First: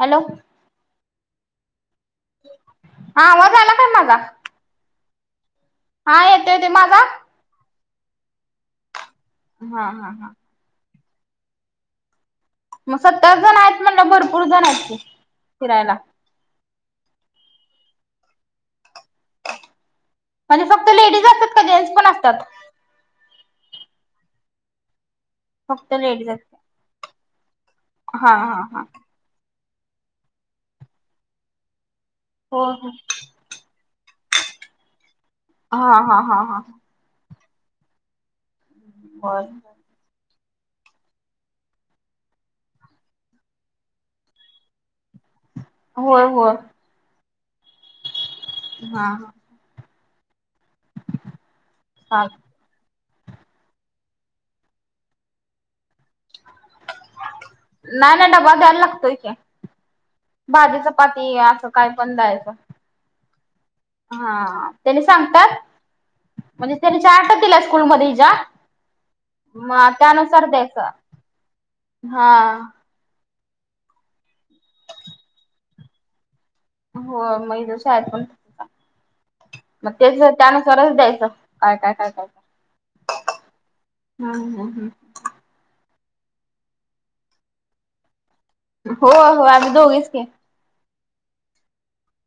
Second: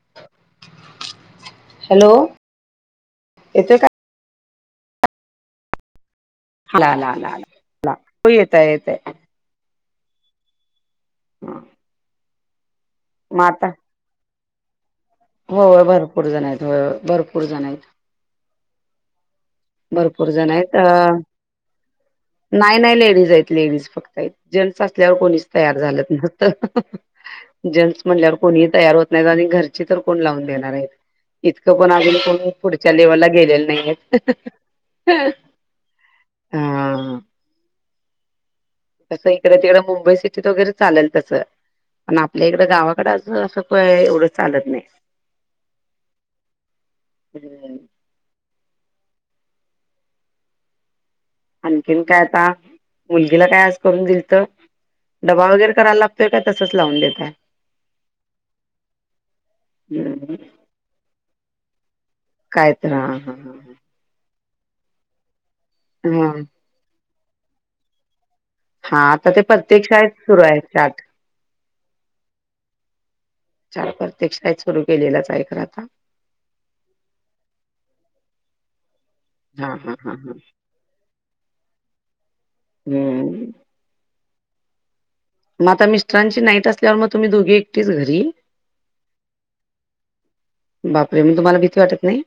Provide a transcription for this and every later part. Hello. Hello. हा आवाज आला का माझा? हा येतोय येतो आलाला ला ला ला ला त येतय येतय. हा हा हा. [unintelligible] मग सत्तर जण आहेत. म्हणल्यावर भरपूर जण आहेत की. हो फिरायला भरपूर जण आहेत. होय होय भरपूर जण आहेत. भरपूर जण म्हणजे आहेत. फक्त अ लेडीज असतात का जेंट्स पण असतात नाही नाही लेडीज आहेत. लेडीज फक्त आहेत. जेंट्स असल्यावर कोण येत नाहीत. तयार फक्त झाल्यात लेडीज असतात भूत. जेट्स म्हणल्यावर हा हा कोणी हा तयार होत नाहीत. आणि घरची तर कोण लावून देणार आहेत. इतकं पण अजून को ण हो हो पुढच्या लेवलला गेलेल्या नाहीय. हा हा हा हा. तसं होय इकड तिकडं मुंबई सिटीत वगैरे चालल तसं. पण आपल्या इकडं गावाकड असं असं काय एवढं चालत नाही. होय होय. [unintelligible] नाही. आणखीन काय चालतंय. आता? मुलगीला काय आज करून दिलत? डबा वगैरे करायला लागतोय का? तसच लावून देत आहे. नाही नाही डबा द्यायला लागतोय की. हम्. भाजी, चपाती असं काय पण द्याय कायतर ह हा ह ह. हा त्यानी सांगतात. हा. म्हणजे त्यांनी चार्टच दिल्यात स्कूलमध्ये हिज्या. हा आता ते प्रत्येक शाळेत सुरू आहे द्यायचं चार्ट. हा चार्ट प्रत्येक शाळेत सुरू केलेलंच आहे खर आता. हो मग हिज्या शाळेत पण आहे आता. हां मग हां हां तेच गं त्यानुसारच द्यायचं. काय काय काय काय. हां [unintelligible] मग आता मिस्टरांची नाईट असल्यावर मग तुम्ही दोघी एकटीच घरी. हो हो. आम्ही दोघीच की. बापरे, मग तुम्हाला भीती वाटत नाही?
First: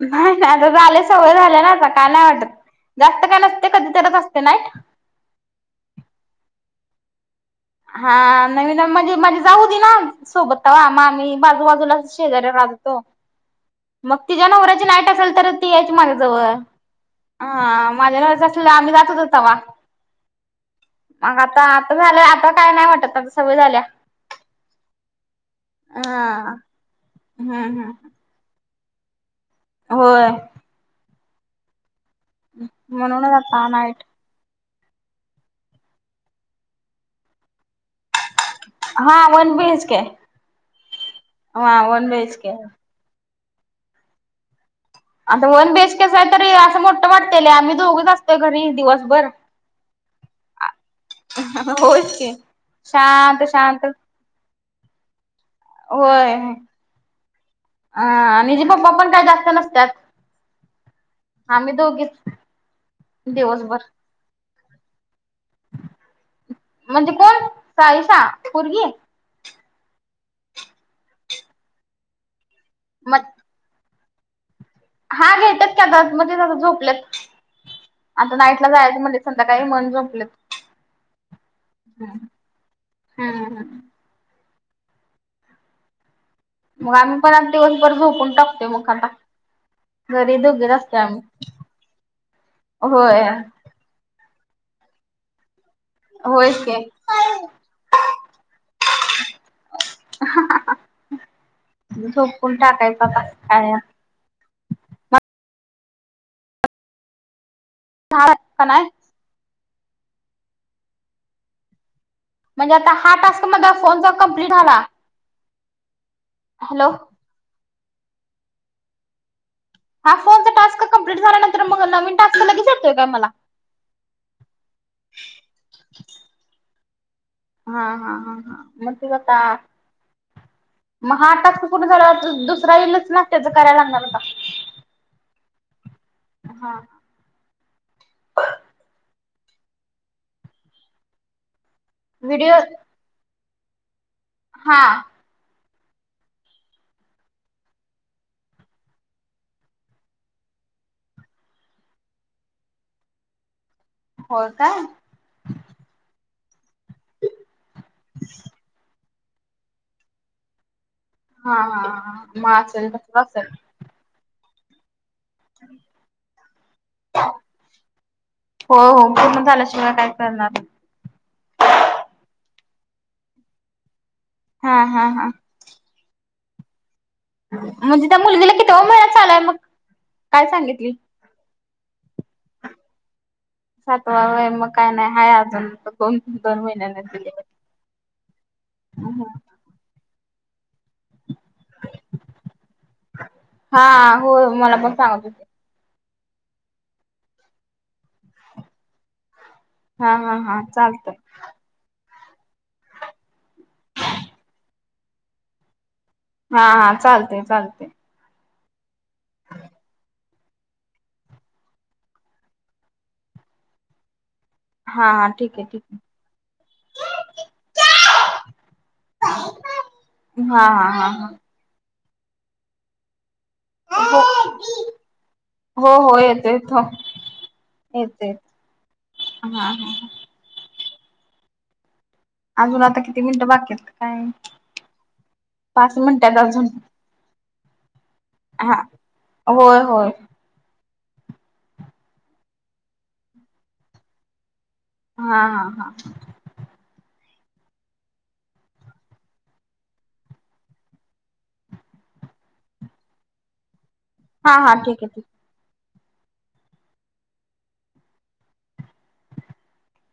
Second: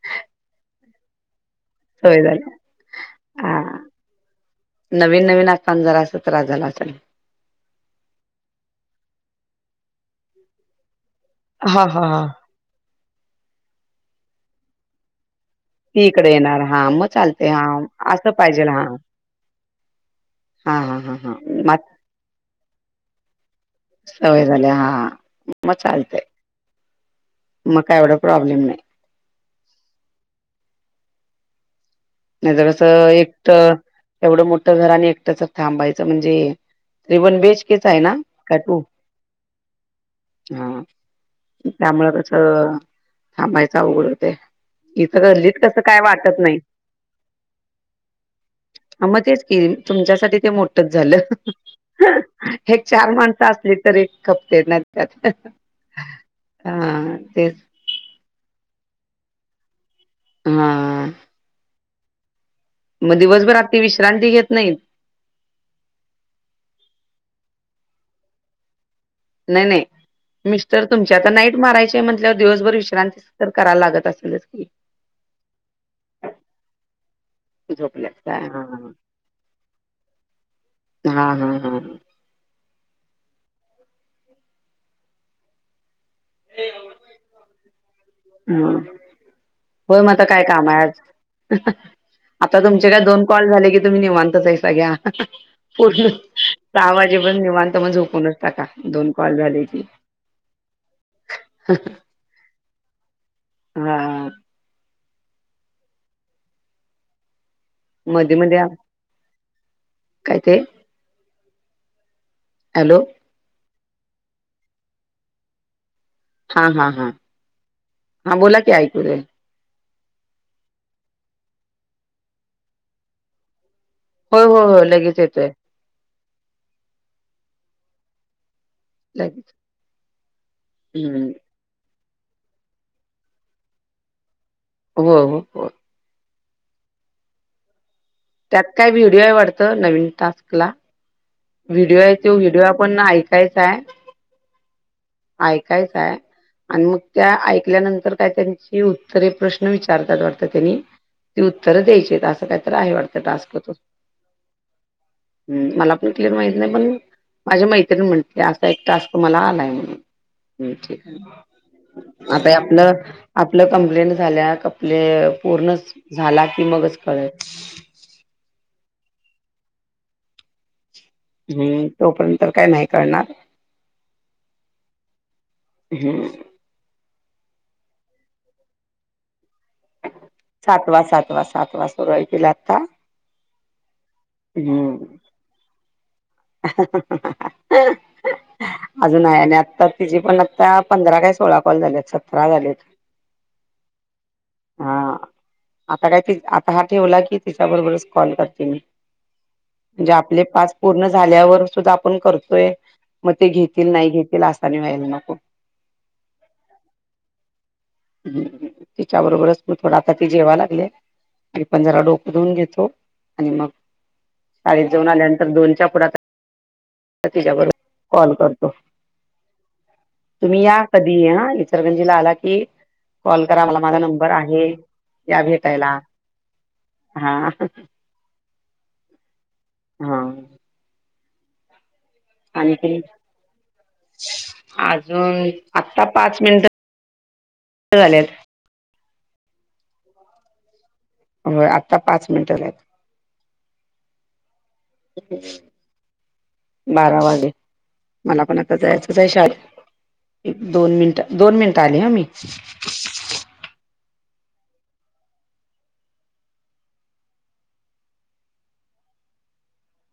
नाही नाही. आता झाल्या सवय झाल्या ना आता काय सवय नाही झाली वाटत. जास्त काय नसते हां कधी तरच असते नाईट. नवीन नवीन असतान जरास त्रास झाला असेल. हा नवीन म्हणजे माझी जाऊ होती ना सोबत तवा. मग आम्ही हां बाजूबाजूला हां हां शेजऱ्या राहत होतो. मग तिच्या नवऱ्याची नाईट असेल तर, ती यायची इकडे माझ्याजवळ येणार हां मग चालते हां हा. असं माझ्याच अस पाहिजेल हां आम्ही जातच होतो तवा. हां हां हां हां मग आता आता झालं आता काय नाही वाटत. आता सवय झाल्या. सवय झाल्या. हा हा म चालतय. हा हम्म मग हम्म काय एवढ प्रॉब्लेम नाही. होय नाही तर अस म्हणूनच एक आता तर नाईट एवढ मोठ घर आणि एकटच थांबायच म्हणजे ते वन बी एच के आहे ना? हां वन बी एच के आहे. त्यामुळ कस बीएच के थांबायच अवघड होतय. आता वन बी एच के आहे तरी अस मोठ वाटतय लई आम्ही दोघच असतोय घरी. हा मग दिवसभर तेच की तुमच्यासाठी ते मोठच झाल. होयच की एक चार शांत माणस असली शांत तरी खपतील नाही तर. होय आणि हीचे पप्पा पण काही जास्त नसतात. हा आम्ही दोघीच. मग दिवसभरात दिवसभर ती विश्रांती घेत नाही. म्हणजे कोण साईशा पोरगी. नाही नाही मिस्टर तुमचे आता नाईट मारायची म्हटल्यावर दिवसभर विश्रांती मग तर करायला लागत असेलच की. हा घेतात की आता मधी जाऊन झोपलेत. झोपल्यात आता काय हा नाईटला जायच म्हनल संध्याकाळी म्हनून झोपलेत. हम्म हम्म हम् हां मग आम्ही पण आज दिवसभर झोपून ह टाकतोय मग आता. होय मग आता घरी काय काम दोघीच आहे असतोय आम्ही. आज. आता तुमचे काय होय दोन कॉल झाले की तुम्ही निवांतच आहे सगळ्या. पूर्ण होयच की. सहा वाजेपर्यंत पण निवांत मग झोपूनच टाका दोन कॉल झाले की. झोपून टाकायचा आता काय हा मध्ये मध्ये का नाही काय ते? म्हणजे आता हॅलो हा टास्क [unintelligible] फोनचा कम्प्लीट झाला. हा हा हॅलो हा हा बोला की ऐकू येतय. हा फोनचा टास्क कंप्लीट झाल्यानंतर मग नवीन टास्क लगेच येतोय का मला? होय होय हो लगेच येतोय. हां हां हां हां मग ते [unintelligible] आता लगेच मग हम्म हा टास्क पूर्ण झाल्यावर दुसरा येईलच ना त्याच करायला लागणार का? हो हो हां त्यात काय व्हिडिओ आहे वाटत नवीन टास्कला. व्हिडिओ आहे तो व्हिडिओ आपण ऐकायचाय. हां ऐकायचाय. आणि मग त्या ऐकल्यानंतर काय तरी ही उत्तरे प्रश्न विचारतात वाटत त्यांनी. ती उत्तर द्यायची अस काहीतरी आहे वाटत टास्क तो. होय का. ह मला पण क्लिअर माहित नाही पण माझी मैत्रिणी म्हंटली असा एक टास्क. मला आलाय म्हणून हा हा हा [unintelligible] मग आता आपल असेल तसच असेल. आपल. कंप्लिंट झाल्या कंप्ले पूर्णच झाला कि मगच कळेल. हो हो पूर्ण झाल्याशिवाय काय कळणार नाही. हम्म तोपर्यंत तर काय नाही कळणार. हां हां हां हम्म म्हणजे त्या मुलगीला कितवा महिना चालूय, मग. काय सांगितली? सातवा सातवा सातवा सुरु हाय तिला आता. सातवा होय, म काय नाही हम्म हाय अजून दोन [inaudible] डिलिव्हरी. अजून हाय आणि आता तिजे पण आता पंधरा काय सोळा कॉल झालेत, सतरा झालेत. हा होय मला पण हा सांगत हो आता काय ती, आता हा ठेवला की तिच्या बरोबरच कॉल करते मी. म्हणजे हा हा आपले हा पाच पूर्ण झा चालतंय ल्यावर सुद्धा आपण करतोय, मग ते घेतील नाही घेतील असा आणि व्हायला नको. हा हा, चालतय चालतय. हम्म, तिच्या बरोबरच म थोडा आता ते जेवा लागलेत, मी पण जरा डोक धूऊन घेतो, आणि मग शाळेत जाऊन हा हा आल्यानंतर ठीक आहे ठीक दोनच्या आहे. पुढात तिच्याबरोबर कॉल करतो, तुम्ही या कधी ही हा इच इचलकरंजी ला आला की कॉल करा मला माझा नंबर आहे, या भेटायला हो हा. ये ते [unintelligible] हा आणि अजून की आता किती मिनिटं बाकी आहेत काय [unintelligible] अजून आत्ता मिनिटात पाच मिनिट अजून झाल्यात हा, होय होय. होय, आत्ता पाच मिनट झाल. हा हा हा बारा वाजले, मला पण आता जायचंच आहे शाळे एक-दोन मिनटं, दोन मिनटं आले हा मी. हा हा, ठीक हे.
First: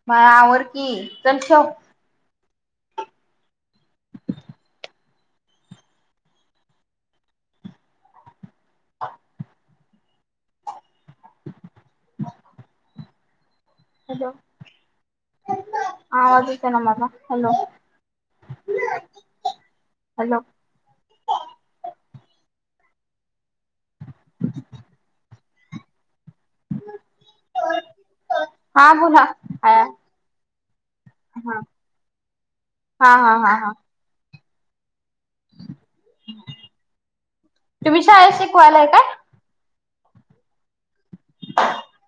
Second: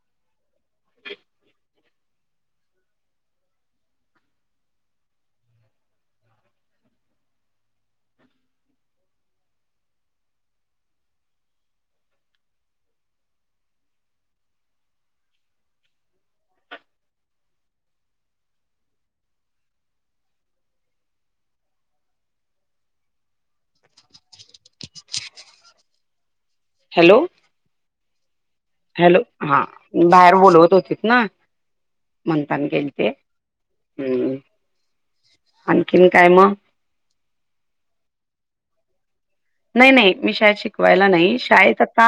बाळा आवर की, चल चल [unintelligible] [unintelligible] हॅलो आवाज येतोय ना माझा, हॅलो हॅलो हॅलो हा हॅलो, बोला हा बाहेर बोलवत होतीत ना. हा म्हणताना गेली ते, हा हा हा हा हम्म आणखीन काय मग? तुम्ही शाळेत शिकवायलाय काय? नाही नाही, मी शाळेत शिकवायला नाही शाळेत आता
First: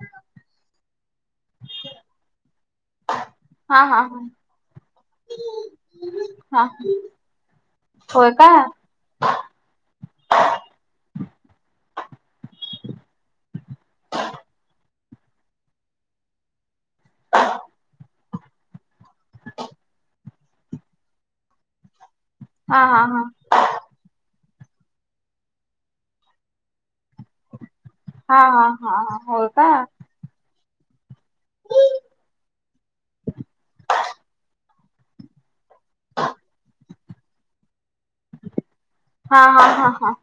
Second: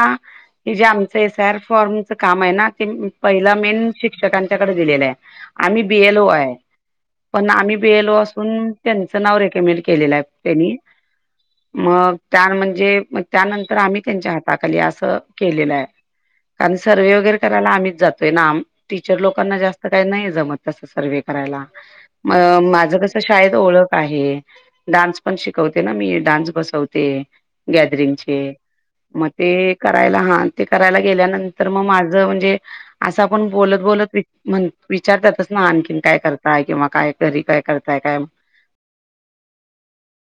हे जे आमचं एस आय आर फॉर्मच काम आहे ना, ते पहिला हा मेन हा शिक्षकांच्याकड दिलेलं आहे. आम्ही बी एल ओ आहे, हा पण आम्ही बी एल ओ होय का असून त्यांच नाव रीकमेंड केलेलं आहे त्यांनी मग त्या म्हणजे त्यानंतर आम्ही त्यांच्या हाताखाली असं केलेलं आहे. कारण सर्व्हे वगैरे करायला आम्हीच जातोय ना, आम टीचर लोकांना जास्त काय नाही जमत तस सर्व्हे करायला, म हा माझं हा कस हा शाळेत ओळख आहे डान्स पण शिकवते ना मी, डान्स बसवते हा गॅदरिंग हा हा हा मग होय का ते कराय हा ते करायला गेल्यानंतर मग माझ म्हणजे असं आपण बोलत बोलत म्हण विचारतातच ना आणखीन काय करताय किंवा काय घरी काय करताय काय हा हा हा हा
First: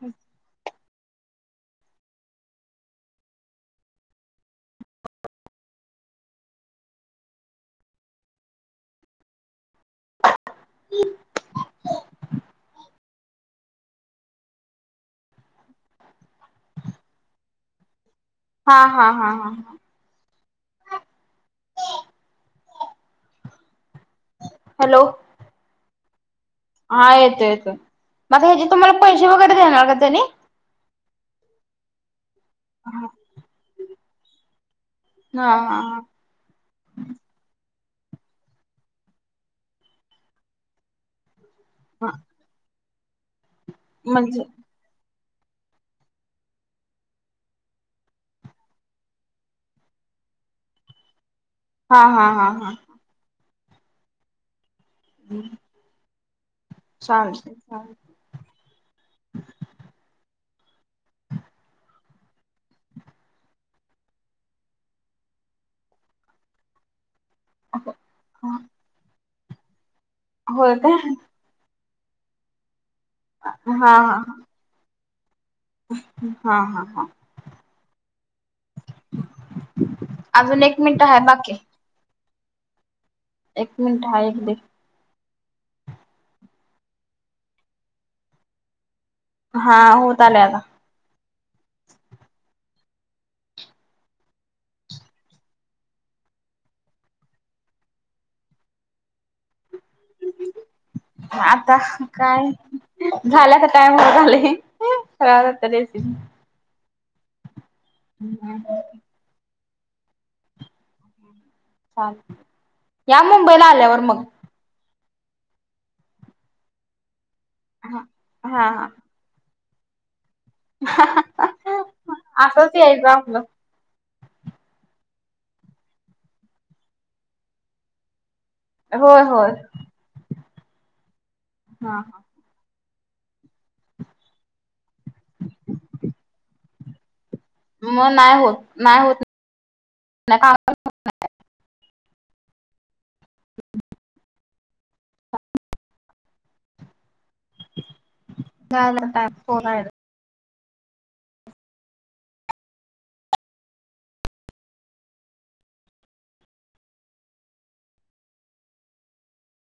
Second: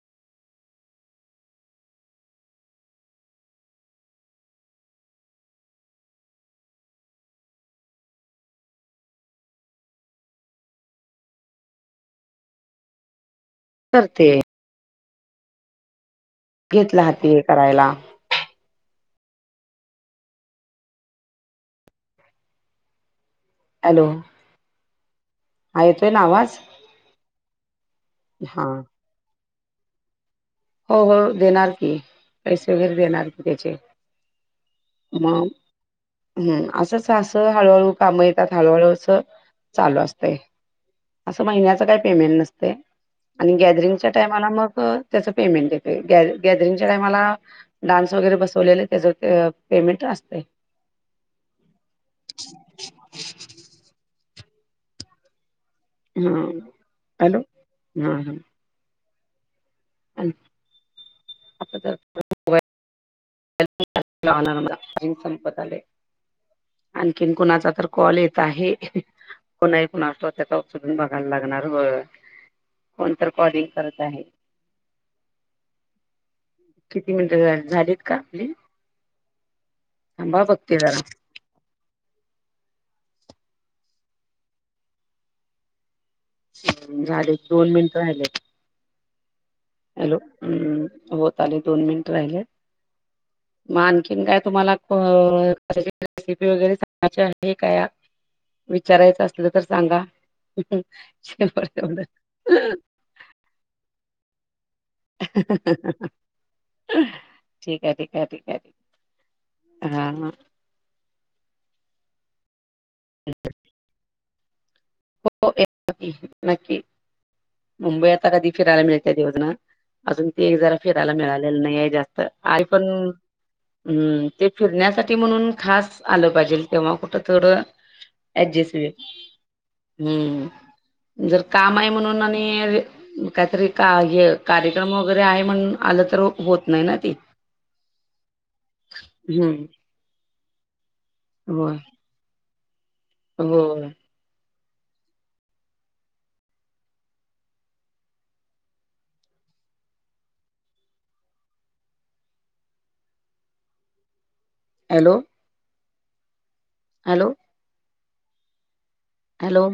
[inaudible] करते. घेतल हाती हे करायला. हा हा हा हा हॅलो हॅलो हा, येतोय ना आवाज हा येतो येतो मग हा ह्याचे तुम्हाला पैसे वगैरे देणार का त्यानी हो हो देणार की पैसे वगैरे हा देणार की त्याचे मग हा हम्म असंच असं हळूहळू काम येतात, हळूहळू असं चालू असतंय. अस महिन्याच काही हा पेमेंट नसते आणि गॅदरिंगच्या म्हणजे टायमाला मग त्याच पेमेंट देतेत गॅदरिंगच्या टाइमाला डान्स वगैरे बसवलेले त्याचं ते पेमेंट असतेय. हा हा हा हा हम्म हम्म छान हम्म हम्म [inaudible] संपत आलय. आणखीन कुणाचा तर कॉल येत आहे कोणा एक कोणाचा तर ते आता होय उचलून काय बघायला लागणार होय, कोण कॉलिंग हा हा करतय. हा हा हा हा मिनिटं झा झालीत का आपली थांबा अजून बघते एक मिनिट जरा आहे बाकी एक मिनिट हा एक दे झाले दोन मिनिट राहिलेत. हा, हॅलो होत आले आता हम्म, हो त आलेत दोन मिनिट राहिले. [unintelligible] म आणखीन काय तुम्हाला क रेसिपी वगैरे सांगायची आहे काय विचारायचं असलं तर सांगा जेवढ तेवढ झाल्या का टायम ठीक आहे ठीक आहे ठीक आहे हा हा हा, या मुंबईला आल्यावर मग हो येतो की, नक्की हा मुंबई आता कधी फिरायला हा मिळते देव जाणे अजून ते एक जरा फिरायला मिळालेलं नाहीये जास्त आई असंच पण यायचं आपलं हम्म, ते फिरण्यासाठी म्हणून खास आलं पाहिजे तेव्हा कुठं थोडं ऍडजेस्ट होय होय. हम्म जर काम आहे हा म्हणून आणि, काहीतरी का हे कार्यक्रम वगैरे आहे म्हणून आलं तर होत नाही ना त मग नाही होत नाही होत का होय. होय. झालं आता फोन याॅड. Hello hello hello